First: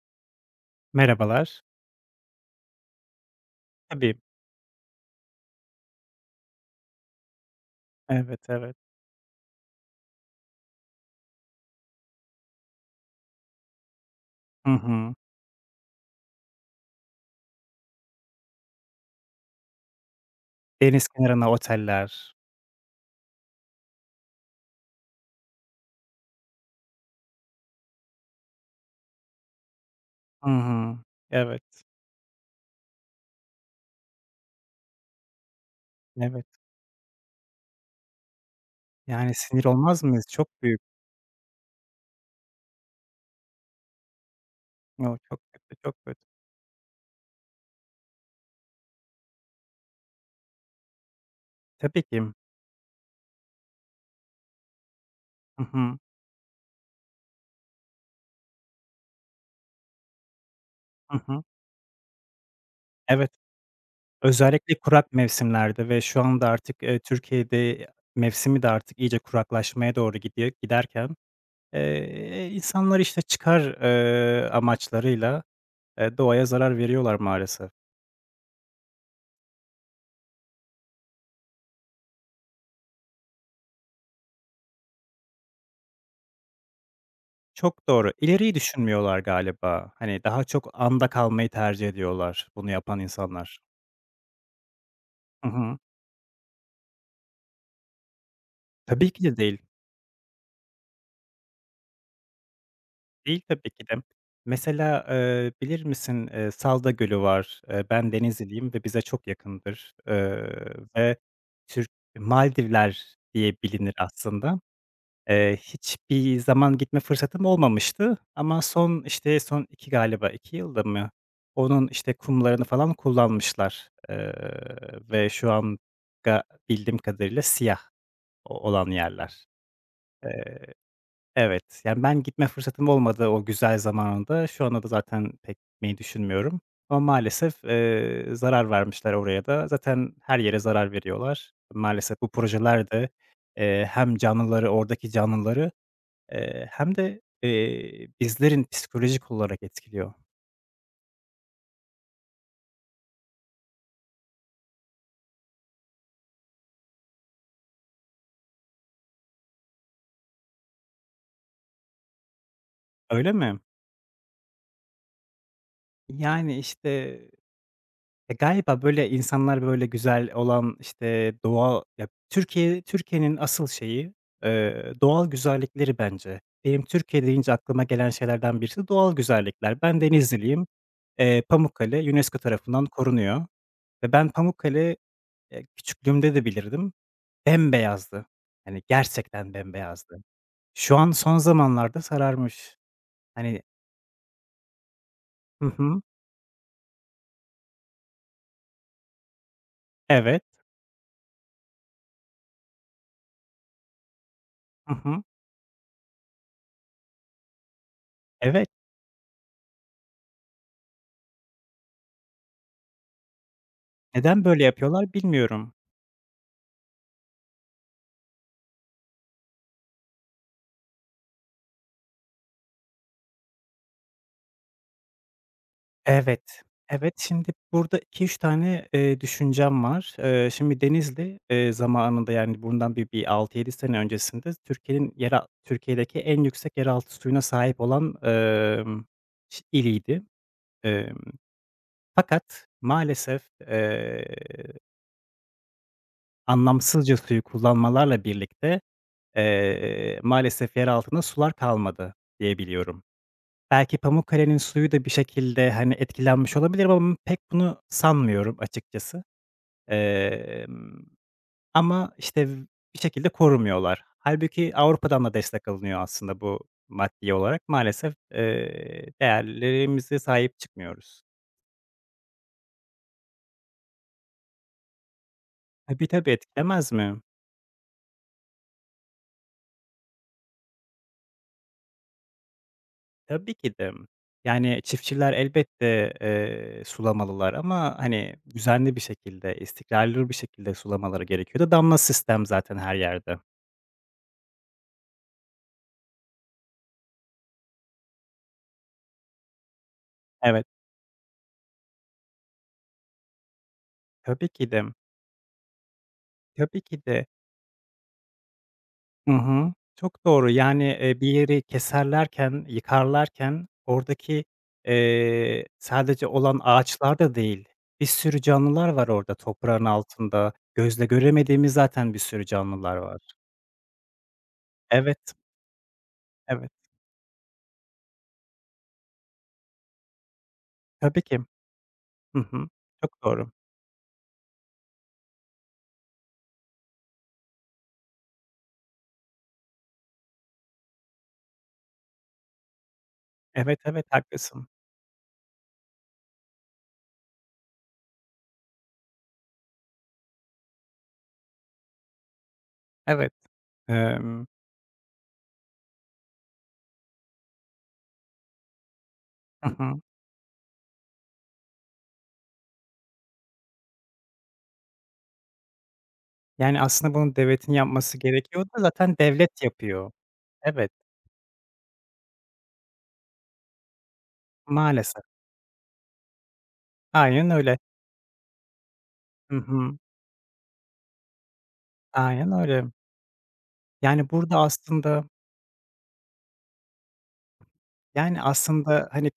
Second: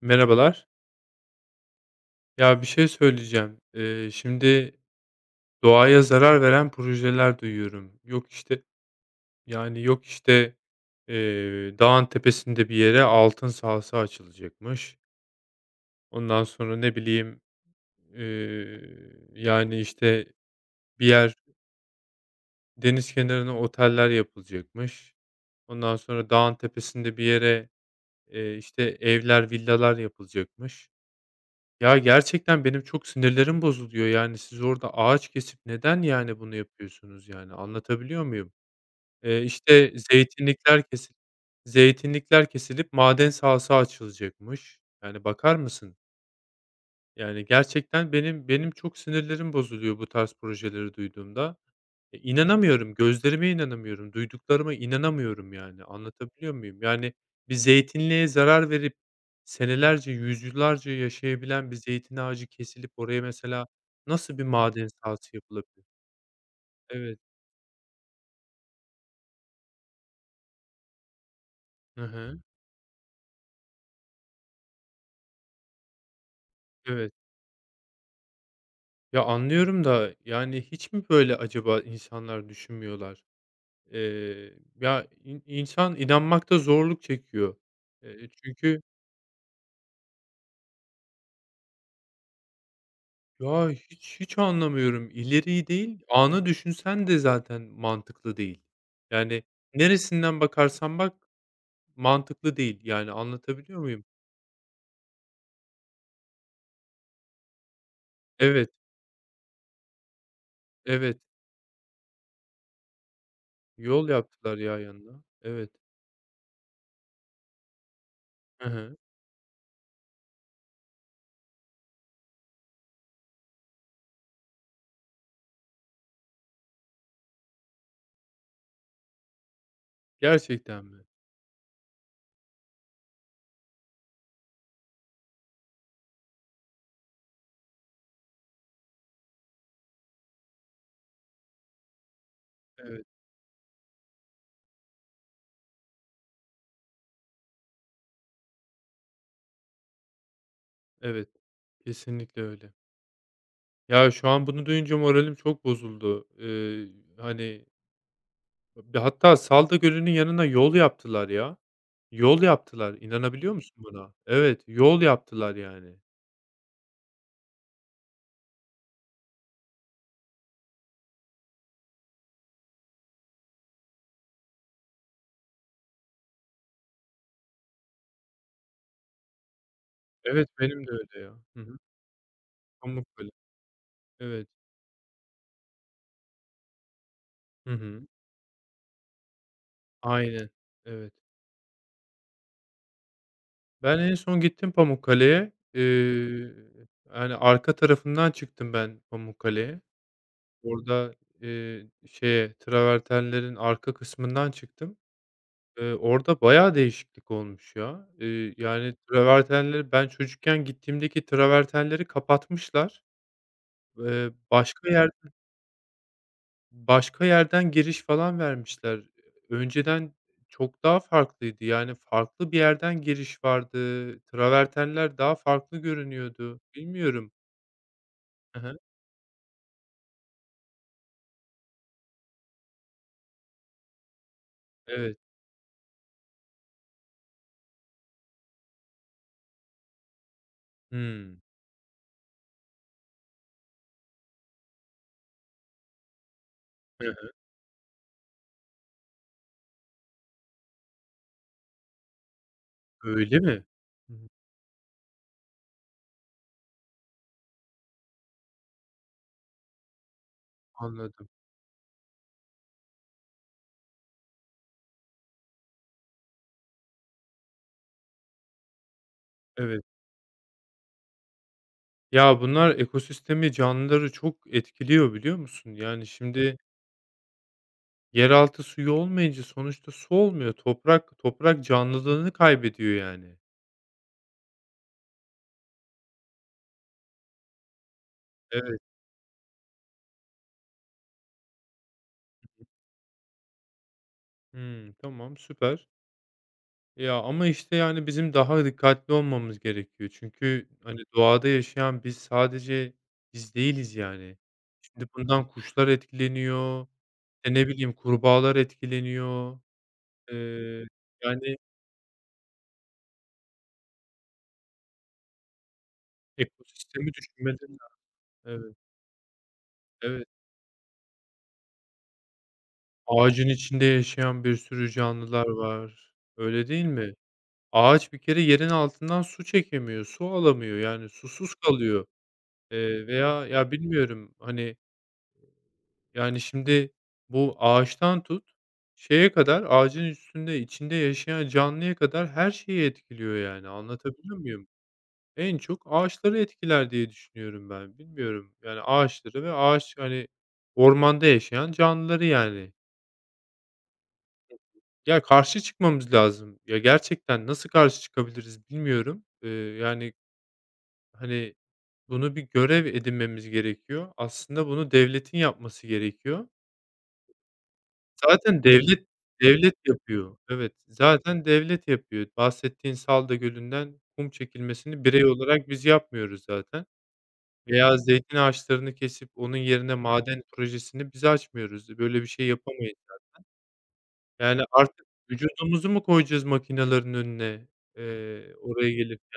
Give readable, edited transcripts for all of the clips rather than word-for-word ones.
Merhabalar. Merhabalar. Ya bir şey söyleyeceğim. Tabii. Şimdi doğaya zarar veren projeler duyuyorum. Yok Evet, işte evet. yani yok işte dağın tepesinde bir yere altın sahası Hı açılacakmış. hı. Ondan sonra ne bileyim eee, yani işte bir Deniz yer kenarına oteller. deniz kenarına oteller yapılacakmış. Ondan sonra dağın tepesinde bir yere işte evler villalar Hı yapılacakmış. hı. Evet, Ya, gerçekten benim çok sinirlerim bozuluyor. Yani, siz orada ağaç kesip neden, yani, evet. bunu yapıyorsunuz, yani? Anlatabiliyor muyum? Yani, sinir İşte, olmaz mıyız? Çok büyük. zeytinlikler kesilip zeytinlikler kesilip maden sahası açılacakmış. O, Yani, çok bakar kötü, çok mısın? kötü. Yani, gerçekten benim çok sinirlerim bozuluyor bu tarz projeleri duyduğumda. Tabii E, ki. inanamıyorum, gözlerime inanamıyorum, duyduklarıma inanamıyorum Hı yani, hı. anlatabiliyor muyum? Yani, bir zeytinliğe zarar verip senelerce, yüzyıllarca Hı hı. yaşayabilen bir zeytin ağacı kesilip oraya Evet. mesela nasıl bir Özellikle maden kurak sahası yapılabilir? mevsimlerde ve şu anda artık, Evet. Türkiye'de mevsimi de artık iyice kuraklaşmaya doğru gidiyor giderken, Hı hı. İnsanlar, işte, çıkar, amaçlarıyla, doğaya zarar Evet. veriyorlar maalesef. Ya, anlıyorum da, yani, hiç mi böyle acaba insanlar düşünmüyorlar? Eee, Ya, insan inanmakta zorluk çekiyor. Çok doğru. İleriyi Çünkü düşünmüyorlar galiba. Hani, daha çok anda kalmayı tercih ediyorlar bunu yapan insanlar. Ya, hiç anlamıyorum. Hı İleriyi hı. değil, anı düşünsen de zaten mantıklı değil. Tabii ki de Yani, değil. neresinden bakarsan bak mantıklı değil. Yani, Değil tabii anlatabiliyor ki de. muyum? Mesela, bilir misin, Salda Gölü var. Ben Evet, Denizliliyim ve bize çok yakındır. Ve evet. Türk Maldivler diye bilinir Yol yaptılar aslında. ya yanına. Evet. Hiçbir zaman gitme fırsatım olmamıştı ama Hı hı. son, işte, son 2 galiba 2 yılda mı, onun, işte, kumlarını falan kullanmışlar, ve şu an ga bildiğim kadarıyla siyah o olan yerler. Eee, Gerçekten mi? evet, yani, ben gitme fırsatım olmadı o güzel zamanında. Şu anda da zaten pek gitmeyi düşünmüyorum ama maalesef, zarar vermişler oraya da. Zaten her yere zarar veriyorlar. Maalesef bu projeler Evet, de, hem canlıları, oradaki canlıları, hem de, bizlerin psikolojik olarak etkiliyor. evet. Kesinlikle öyle. Ya, şu an bunu duyunca moralim çok bozuldu. Hani, hatta Salda Gölü'nün yanına yol yaptılar ya. Yol yaptılar. Öyle İnanabiliyor mi? musun buna? Evet, yol yaptılar yani. Yani, işte, galiba böyle insanlar böyle güzel olan, işte, doğal ya, Türkiye'nin asıl şeyi, doğal güzellikleri bence. Benim Türkiye deyince aklıma gelen şeylerden birisi doğal güzellikler. Ben Evet, Denizliliyim. benim de öyle ya. Hı hı. Pamukkale UNESCO tarafından Pamukkale. korunuyor ve ben Evet. Pamukkale, küçüklüğümde de bilirdim. Hı hı. Bembeyazdı. Hani, gerçekten bembeyazdı. Aynen. Şu an Evet. son zamanlarda sararmış. Hani Ben en son gittim Pamukkale'ye. Hı hı. Yani, arka tarafından çıktım ben Pamukkale'ye. Evet. Orada, şeye, travertenlerin arka kısmından Hı çıktım. hı. Orada bayağı değişiklik olmuş ya. Evet. Yani, travertenleri ben çocukken gittiğimdeki travertenleri kapatmışlar. Eee, Neden böyle başka yer yapıyorlar bilmiyorum. Başka yerden giriş falan vermişler. Önceden çok daha farklıydı. Yani, farklı bir yerden giriş vardı. Travertenler daha farklı görünüyordu. Evet, evet. Bilmiyorum. Şimdi burada iki üç Hı hı. tane, düşüncem var. Şimdi Denizli, zamanında, yani, bundan bir 6 7 sene öncesinde Evet. Türkiye'deki en yüksek yeraltı suyuna sahip olan, iliydi. Emm, Hımm. fakat maalesef, eee, anlamsızca Hı. suyu kullanmalarla birlikte, maalesef yer altında sular kalmadı diye biliyorum. Öyle mi? Belki Hımm. Pamukkale'nin suyu da bir şekilde, hani, etkilenmiş olabilir ama pek bunu sanmıyorum açıkçası. Emm, Anladım. ama, işte, bir şekilde korumuyorlar. Hâlbuki Avrupa'dan da destek alınıyor aslında bu maddi olarak. Maalesef, Evet. değerlerimize sahip çıkmıyoruz. Ya, bunlar ekosistemi, canlıları çok etkiliyor, biliyor musun? Tabii, Yani, tabii, şimdi etkilemez mi? yeraltı suyu olmayınca sonuçta su olmuyor. Toprak canlılığını kaybediyor, yani. Tabii ki de. Yani, çiftçiler elbette, sulamalılar ama, hani, Evet. düzenli bir şekilde, istikrarlı bir şekilde sulamaları gerekiyor da damla sistem zaten her yerde. Hımm. Tamam, süper. Ya, ama, işte, yani, bizim daha dikkatli olmamız gerekiyor. Evet. Çünkü, hani, doğada yaşayan biz sadece biz değiliz, yani. Tabii ki de, Şimdi bundan kuşlar tabii etkileniyor, ki de. e, ne bileyim, kurbağalar Hı etkileniyor. hı. Çok doğru. Yani, Eee, bir yani, yeri keserlerken, yıkarlarken oradaki, sadece olan ekosistemi ağaçlar da değil, düşünmeden bir sürü evet, canlılar var orada toprağın evet. altında. Gözle göremediğimiz zaten bir sürü canlılar var. Ağacın içinde yaşayan bir sürü Evet, canlılar var. Öyle evet. değil mi? Ağaç bir kere yerin altından su çekemiyor, su alamıyor, yani, Tabii ki. susuz kalıyor. Hı hı. Çok Veya, doğru. ya, bilmiyorum, hani yani, şimdi bu ağaçtan tut, şeye kadar, ağacın üstünde, içinde yaşayan canlıya kadar her şeyi etkiliyor yani. Evet, evet, Anlatabiliyor muyum? haklısın. En çok ağaçları etkiler diye düşünüyorum ben. Bilmiyorum, yani, ağaçları ve ağaç, hani, ormanda yaşayan canlıları yani. Evet. Emm, Ya, karşı çıkmamız lazım. Ya, gerçekten nasıl karşı çıkabiliriz bilmiyorum. Hı hı. Yani, hani, bunu bir görev edinmemiz gerekiyor. Aslında bunu devletin yapması gerekiyor. Yani, aslında bunu devletin yapması Zaten gerekiyor da devlet zaten devlet devlet yapıyor. yapıyor. Evet, Evet, zaten devlet yapıyor. Bahsettiğin Salda Gölü'nden kum çekilmesini maalesef. birey olarak biz yapmıyoruz zaten Aynen öyle. veya zeytin ağaçlarını kesip Hı onun yerine hı. maden projesini biz açmıyoruz. Böyle bir şey Aynen öyle. yapamayız. Yani, burada Yani artık aslında, vücudumuzu mu koyacağız makinelerin önüne, yani, oraya aslında, gelip? hani,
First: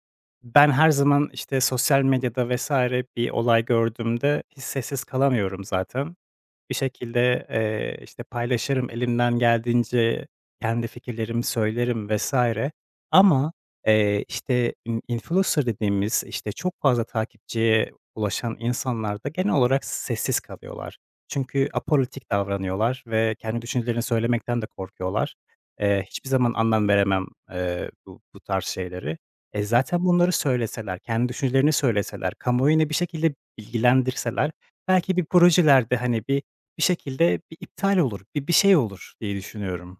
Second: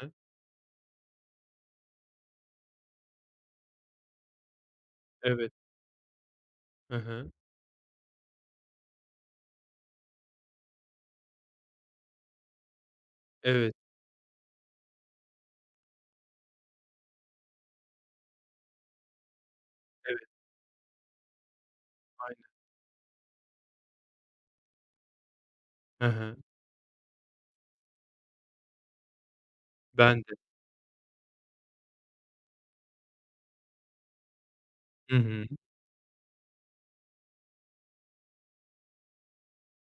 Hı hı. ben her zaman, işte, sosyal medyada vesaire bir olay gördüğümde hiç sessiz Evet. kalamıyorum zaten. Bir Hı hı. şekilde, işte, paylaşırım, elimden geldiğince kendi fikirlerimi söylerim vesaire ama, Evet, işte, influencer dediğimiz, işte, çok fazla takipçiye ulaşan insanlar da genel olarak evet, sessiz kalıyorlar. Çünkü apolitik aynen. davranıyorlar ve kendi düşüncelerini söylemekten de korkuyorlar. Hı Hiçbir hı. zaman anlam veremem, bu tarz şeyleri. Zaten Ben bunları de. söyleseler, kendi düşüncelerini söyleseler, kamuoyunu bir şekilde bilgilendirseler, Hı belki bir hı. projelerde, hani, bir şekilde bir iptal olur, bir şey olur diye düşünüyorum.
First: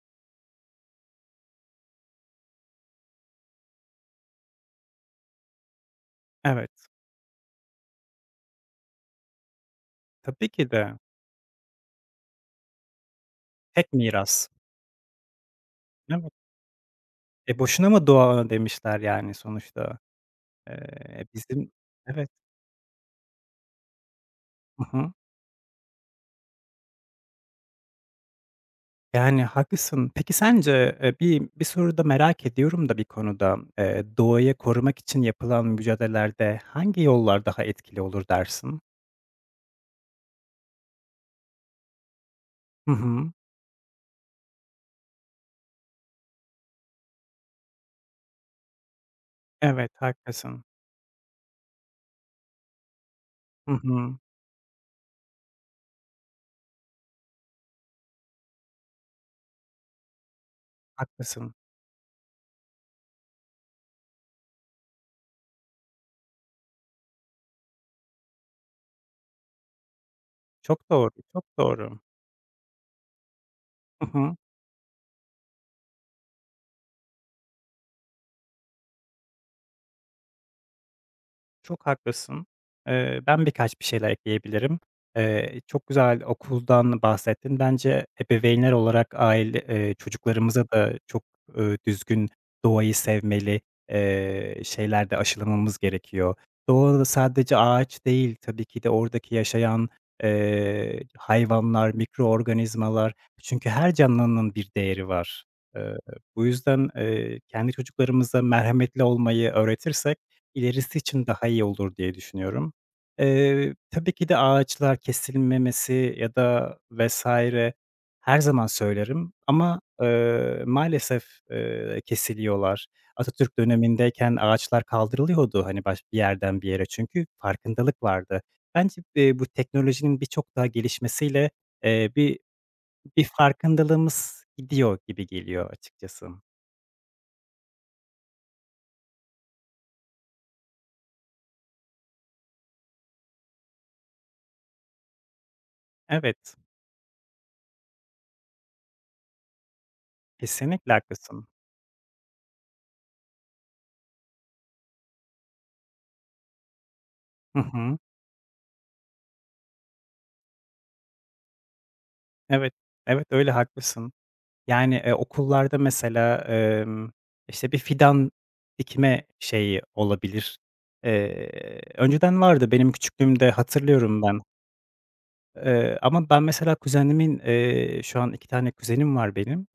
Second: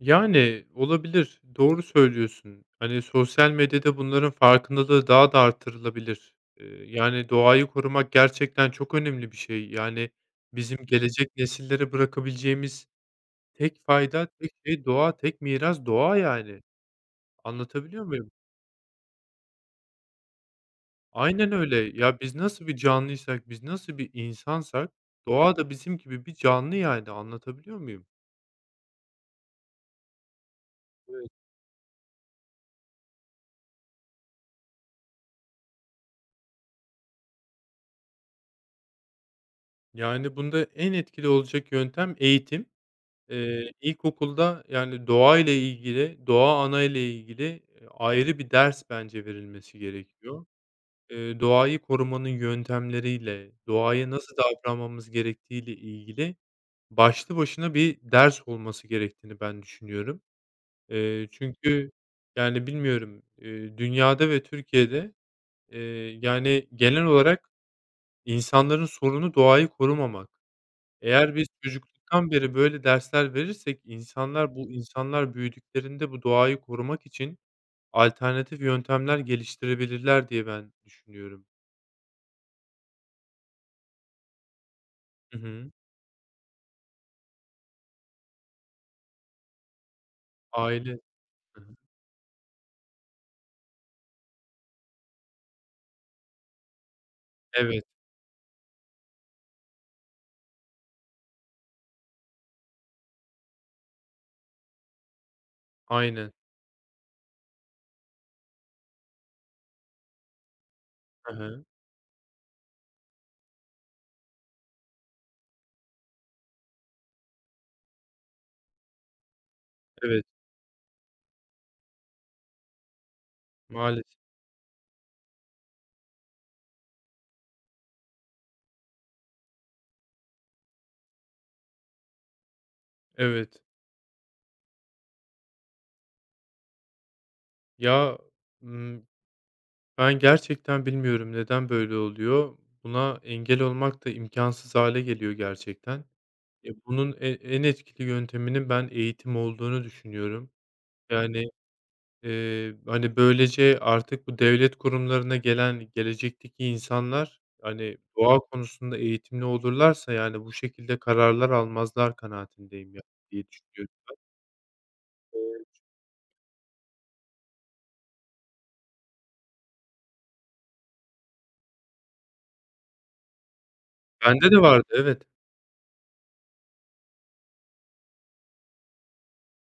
Yani, olabilir. Doğru söylüyorsun. Hani, sosyal medyada bunların farkındalığı daha da artırılabilir. Evet, Yani, doğayı korumak gerçekten çok önemli bir şey. Yani, tabii ki bizim de. gelecek nesillere bırakabileceğimiz tek Tek fayda, miras. tek şey doğa, tek miras doğa, Evet. yani. Boşuna Anlatabiliyor mı muyum? doğa demişler yani sonuçta. Aynen Bizim öyle. Ya, Evet. biz nasıl bir canlıysak, biz nasıl bir Hı insansak hı. doğa da bizim gibi bir canlı, yani. Anlatabiliyor muyum? Yani haklısın. Peki sence, Evet. bir soruda merak ediyorum da bir konuda, doğayı korumak için yapılan mücadelelerde hangi yollar daha etkili olur dersin? Yani, bunda en etkili olacak yöntem eğitim. Hı hı. İlkokulda, yani, doğa ile ilgili, doğa ana ile ilgili, ayrı bir ders bence verilmesi Evet, gerekiyor. haklısın. Doğayı korumanın yöntemleriyle, Hı doğaya hı. nasıl davranmamız gerektiğiyle ilgili başlı başına bir ders olması gerektiğini ben düşünüyorum. Eee, Haklısın. çünkü, yani, bilmiyorum, dünyada ve Türkiye'de, yani, genel olarak insanların sorunu doğayı korumamak. Çok doğru, Eğer çok biz doğru. çocukluktan beri böyle dersler verirsek Hı hı. insanlar bu insanlar büyüdüklerinde bu doğayı korumak için alternatif yöntemler geliştirebilirler diye ben düşünüyorum. Çok haklısın. Ben birkaç bir şeyler ekleyebilirim. Hı hı. Çok güzel okuldan bahsettin. Bence ebeveynler olarak aile çocuklarımıza da Aile. çok, Hı hı. Düzgün doğayı sevmeli, şeyler aşılamamız gerekiyor. Doğa da sadece Evet, ağaç değil, tabii ki de oradaki yaşayan, hayvanlar, mikroorganizmalar. Çünkü her canlının bir değeri var. Eee, aynen. bu yüzden, kendi çocuklarımıza merhametli olmayı öğretirsek İlerisi için Hı daha iyi hı. olur diye düşünüyorum. Tabii ki de ağaçlar kesilmemesi ya da vesaire. Her zaman söylerim ama, Evet, maalesef, kesiliyorlar. Atatürk maalesef. dönemindeyken ağaçlar kaldırılıyordu, hani, bir yerden bir yere çünkü farkındalık vardı. Bence, bu teknolojinin birçok daha gelişmesiyle, eee, bir bir Evet. farkındalığımız gidiyor gibi geliyor açıkçası. Ya, ımm, ben gerçekten bilmiyorum neden böyle oluyor. Buna engel olmak da imkansız hale geliyor gerçekten. Evet, E, bunun e en etkili yönteminin ben eğitim olduğunu düşünüyorum. kesinlikle haklısın. Yani hani, böylece artık bu devlet kurumlarına gelen gelecekteki insanlar, Hı hani, hı. doğa konusunda eğitimli olurlarsa, yani, bu şekilde kararlar almazlar Evet, kanaatindeyim ya evet, diye öyle, düşünüyorum. haklısın. Yani, Eee, okullarda mesela, işte, bir fidan dikme şeyi olabilir. Önceden vardı, benim küçüklüğümde hatırlıyorum ben. bende de vardı, evet. Ama ben mesela kuzenimin, şu an 2 tane kuzenim var benim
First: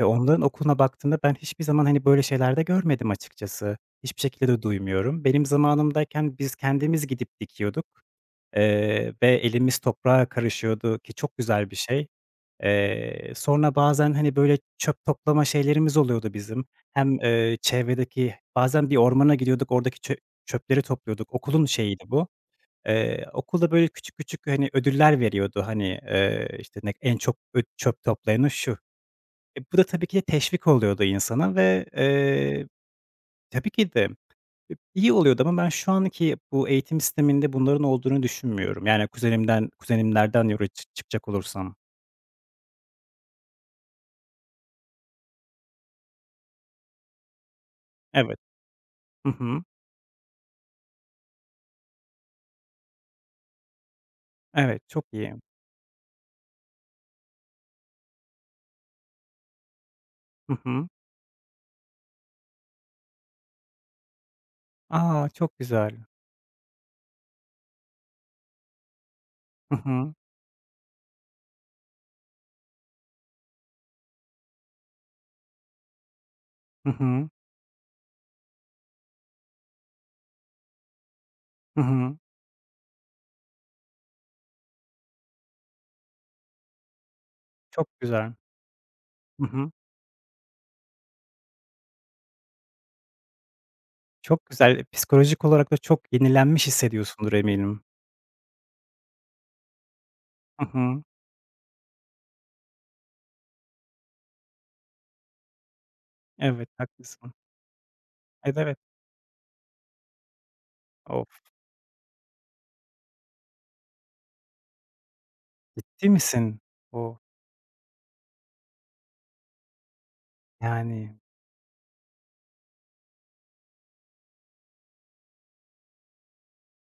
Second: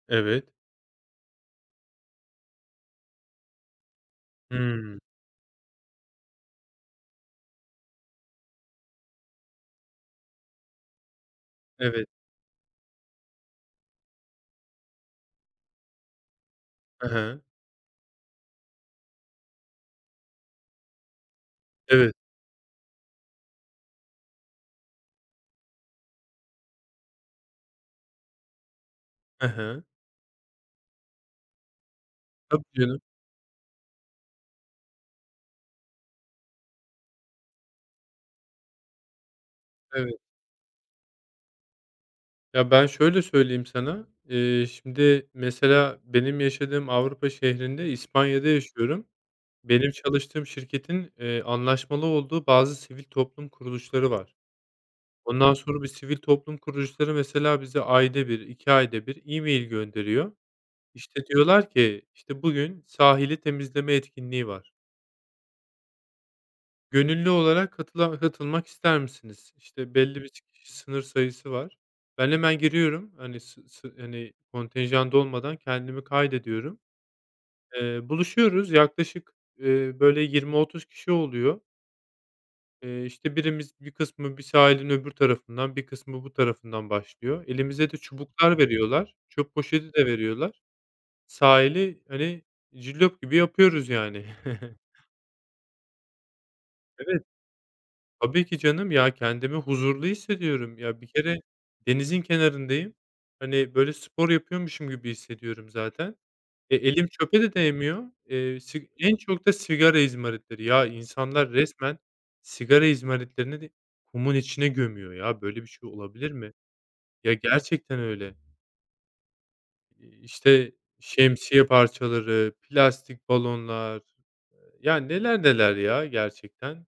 ve onların Evet. okuluna baktığımda ben hiçbir zaman, hani, böyle şeylerde görmedim açıkçası. Hiçbir şekilde de Hımm. duymuyorum. Benim zamanımdayken biz kendimiz gidip dikiyorduk, ve elimiz toprağa karışıyordu ki çok güzel bir şey. Evet. Sonra bazen, hani, böyle, çöp toplama şeylerimiz oluyordu bizim. Hı Hem, hı. Çevredeki bazen bir ormana gidiyorduk, oradaki çöpleri topluyorduk. Okulun şeyiydi Evet. bu. Okulda, böyle, küçük küçük, hani, ödüller veriyordu. Hani, işte, ne en çok çöp toplayanı şu. Hı Bu da hı. tabii ki de teşvik oluyordu insana ve, Tabii canım. tabii ki de iyi oluyordu ama ben şu anki bu eğitim sisteminde bunların olduğunu düşünmüyorum. Yani kuzenimden Evet. kuzenimlerden yola çıkacak olursam. Ya, ben şöyle söyleyeyim sana, şimdi mesela benim yaşadığım Avrupa şehrinde Evet. İspanya'da yaşıyorum. Hı hı. Benim çalıştığım şirketin, anlaşmalı olduğu bazı sivil toplum kuruluşları var. Evet, çok iyi. Ondan sonra bu sivil toplum kuruluşları mesela bize ayda bir, 2 ayda bir e-mail gönderiyor. Hı hı. İşte, diyorlar ki, işte, "Bugün sahili temizleme etkinliği var. A, çok güzel. Gönüllü olarak katılmak ister misiniz?" Hı İşte, hı. belli bir kişi sınır sayısı var. Ben hemen giriyorum. Hani, sı sı hani, kontenjanda olmadan kendimi kaydediyorum. Hı hı. Buluşuyoruz. Yaklaşık, böyle 20-30 kişi oluyor. Hı hı. İşte, bir kısmı bir sahilin öbür tarafından, bir kısmı bu tarafından başlıyor. Çok Elimize de güzel. çubuklar veriyorlar. Hı Çöp hı. poşeti de veriyorlar. Sahili, hani, cillop gibi yapıyoruz yani. Çok güzel. Psikolojik olarak da çok yenilenmiş Evet, hissediyorsundur eminim. tabii ki canım ya, kendimi huzurlu Hı hissediyorum. Ya, hı. bir kere denizin kenarındayım. Hani, böyle, spor yapıyormuşum gibi hissediyorum zaten. Evet, E, elim haklısın. çöpe de değmiyor. Evet, evet. Sig en çok da sigara izmaritleri. Ya, Of! insanlar resmen sigara izmaritlerini de kumun içine gömüyor ya. Böyle bir şey Ciddi olabilir misin? mi? O! Ya, gerçekten öyle. İşte, Yani şemsiye parçaları, plastik balonlar, ya, neler neler ya gerçekten.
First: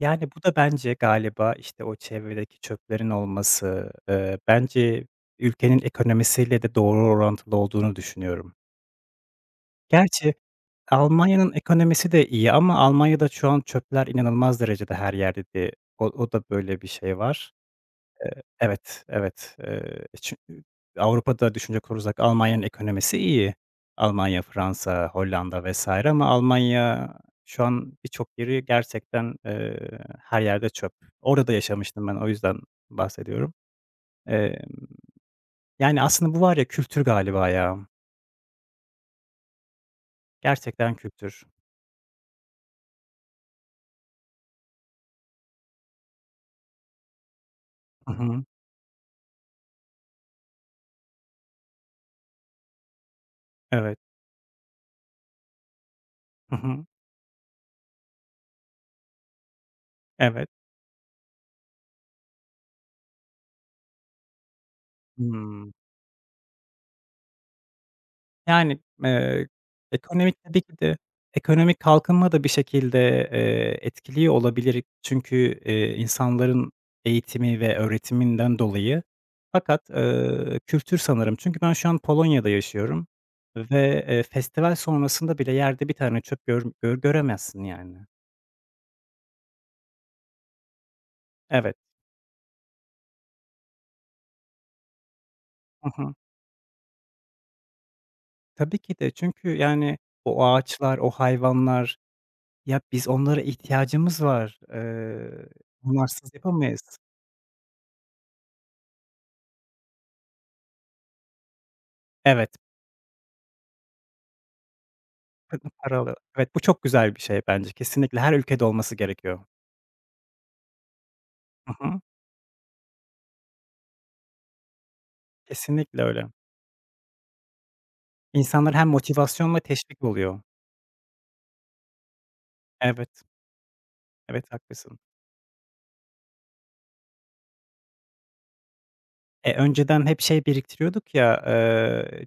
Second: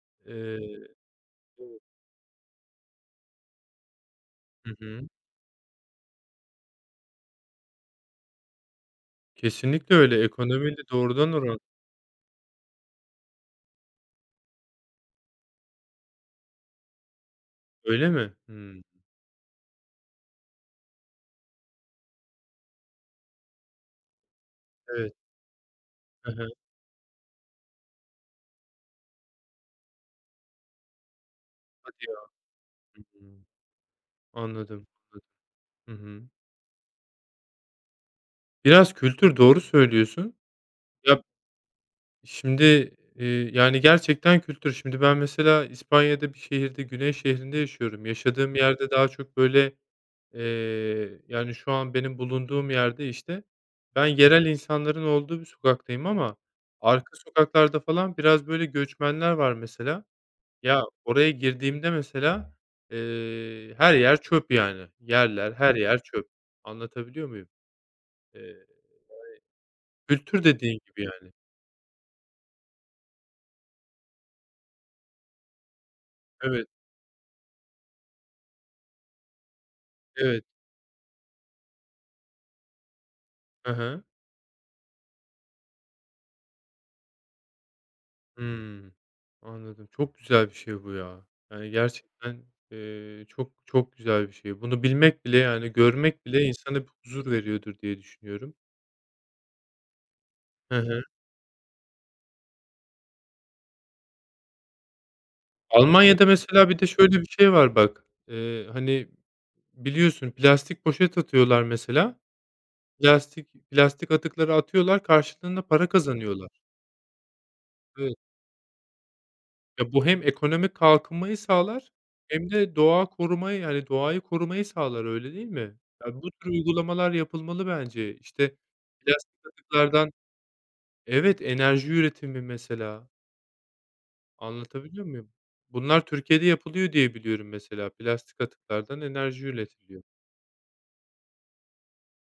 yani, bu da Eee bence galiba, Evet. işte, o çevredeki çöplerin olması, Hı bence hı. ülkenin ekonomisiyle de doğru orantılı olduğunu düşünüyorum. Kesinlikle öyle. Gerçi Ekonomiyle doğrudan Almanya'nın oran. ekonomisi de iyi ama Almanya'da şu an çöpler inanılmaz derecede her yerde diye. O da böyle bir şey var. Öyle mi? Hımm. Evet, evet. Avrupa'da düşünecek olursak Almanya'nın ekonomisi iyi. Almanya, Fransa, Evet. Hollanda vesaire ama Hı hı. Almanya şu an birçok yeri gerçekten, her yerde çöp. Orada da Hadi yaşamıştım ben, ya. o yüzden Hımm. bahsediyorum. Emm, Anladım, anladım. Hı yani, hı. aslında bu var ya, kültür galiba ya. Biraz kültür, doğru söylüyorsun. Gerçekten Ya kültür. şimdi, yani, gerçekten kültür. Şimdi ben mesela İspanya'da bir şehirde, güney şehrinde yaşıyorum. Hı hı. Yaşadığım yerde daha çok, böyle, yani, şu an benim bulunduğum yerde, işte, Evet. ben yerel insanların olduğu bir sokaktayım ama Hı hı. arka sokaklarda falan biraz, böyle, göçmenler var mesela. Evet. Ya, oraya girdiğimde mesela, her yer çöp yani. Yerler, Hıı. her yer çöp. Anlatabiliyor muyum? Eee, Yani, ekonomik kültür tabii ki dediğin de gibi yani. ekonomik kalkınma da bir şekilde, etkiliyor olabilir. Çünkü, Evet, insanların eğitimi ve öğretiminden dolayı. Fakat, evet. Kültür sanırım. Çünkü ben şu an Polonya'da yaşıyorum ve, Hı. Festival sonrasında bile yerde bir tane çöp göremezsin yani. Hımm. Anladım. Çok güzel bir şey bu ya. Yani, Evet. gerçekten, çok çok güzel bir şey. Bunu bilmek bile, yani, Hı hı. görmek bile insana bir huzur veriyordur diye düşünüyorum. Tabii ki de çünkü yani o Hı ağaçlar, hı. o hayvanlar, ya, biz onlara ihtiyacımız var. Almanya'da Onlarsız mesela bir de yapamayız. şöyle bir şey var bak, hani, biliyorsun plastik poşet atıyorlar mesela. Evet. Plastik atıkları atıyorlar, karşılığında para Para alıyorlar. kazanıyorlar. Evet, bu çok güzel bir şey bence. Kesinlikle her ülkede olması gerekiyor. Ya, bu hem ekonomik kalkınmayı Hı sağlar hı. hem de doğa korumayı, yani, doğayı korumayı sağlar, öyle değil mi? Kesinlikle Ya, öyle. bu tür uygulamalar yapılmalı bence. İşte, İnsanlar hem plastik motivasyonla teşvik atıklardan oluyor. evet, enerji üretimi mesela. Evet, evet haklısın. Anlatabiliyor muyum? Bunlar Türkiye'de yapılıyor diye biliyorum mesela. Plastik atıklardan enerji üretiliyor. Önceden hep şey biriktiriyorduk ya,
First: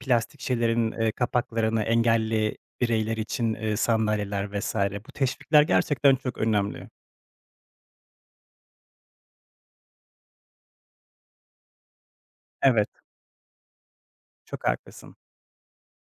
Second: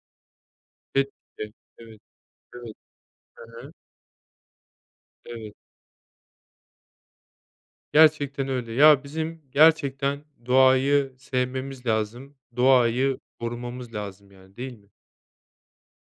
plastik şeylerin, Kesinlikle. kapaklarını Evet, engelli evet, bireyler hı için, hı, sandalyeler vesaire. Bu evet. teşvikler gerçekten çok önemli. Gerçekten öyle. Ya, bizim gerçekten doğayı sevmemiz lazım, Evet, doğayı korumamız lazım, yani, çok değil mi? haklısın.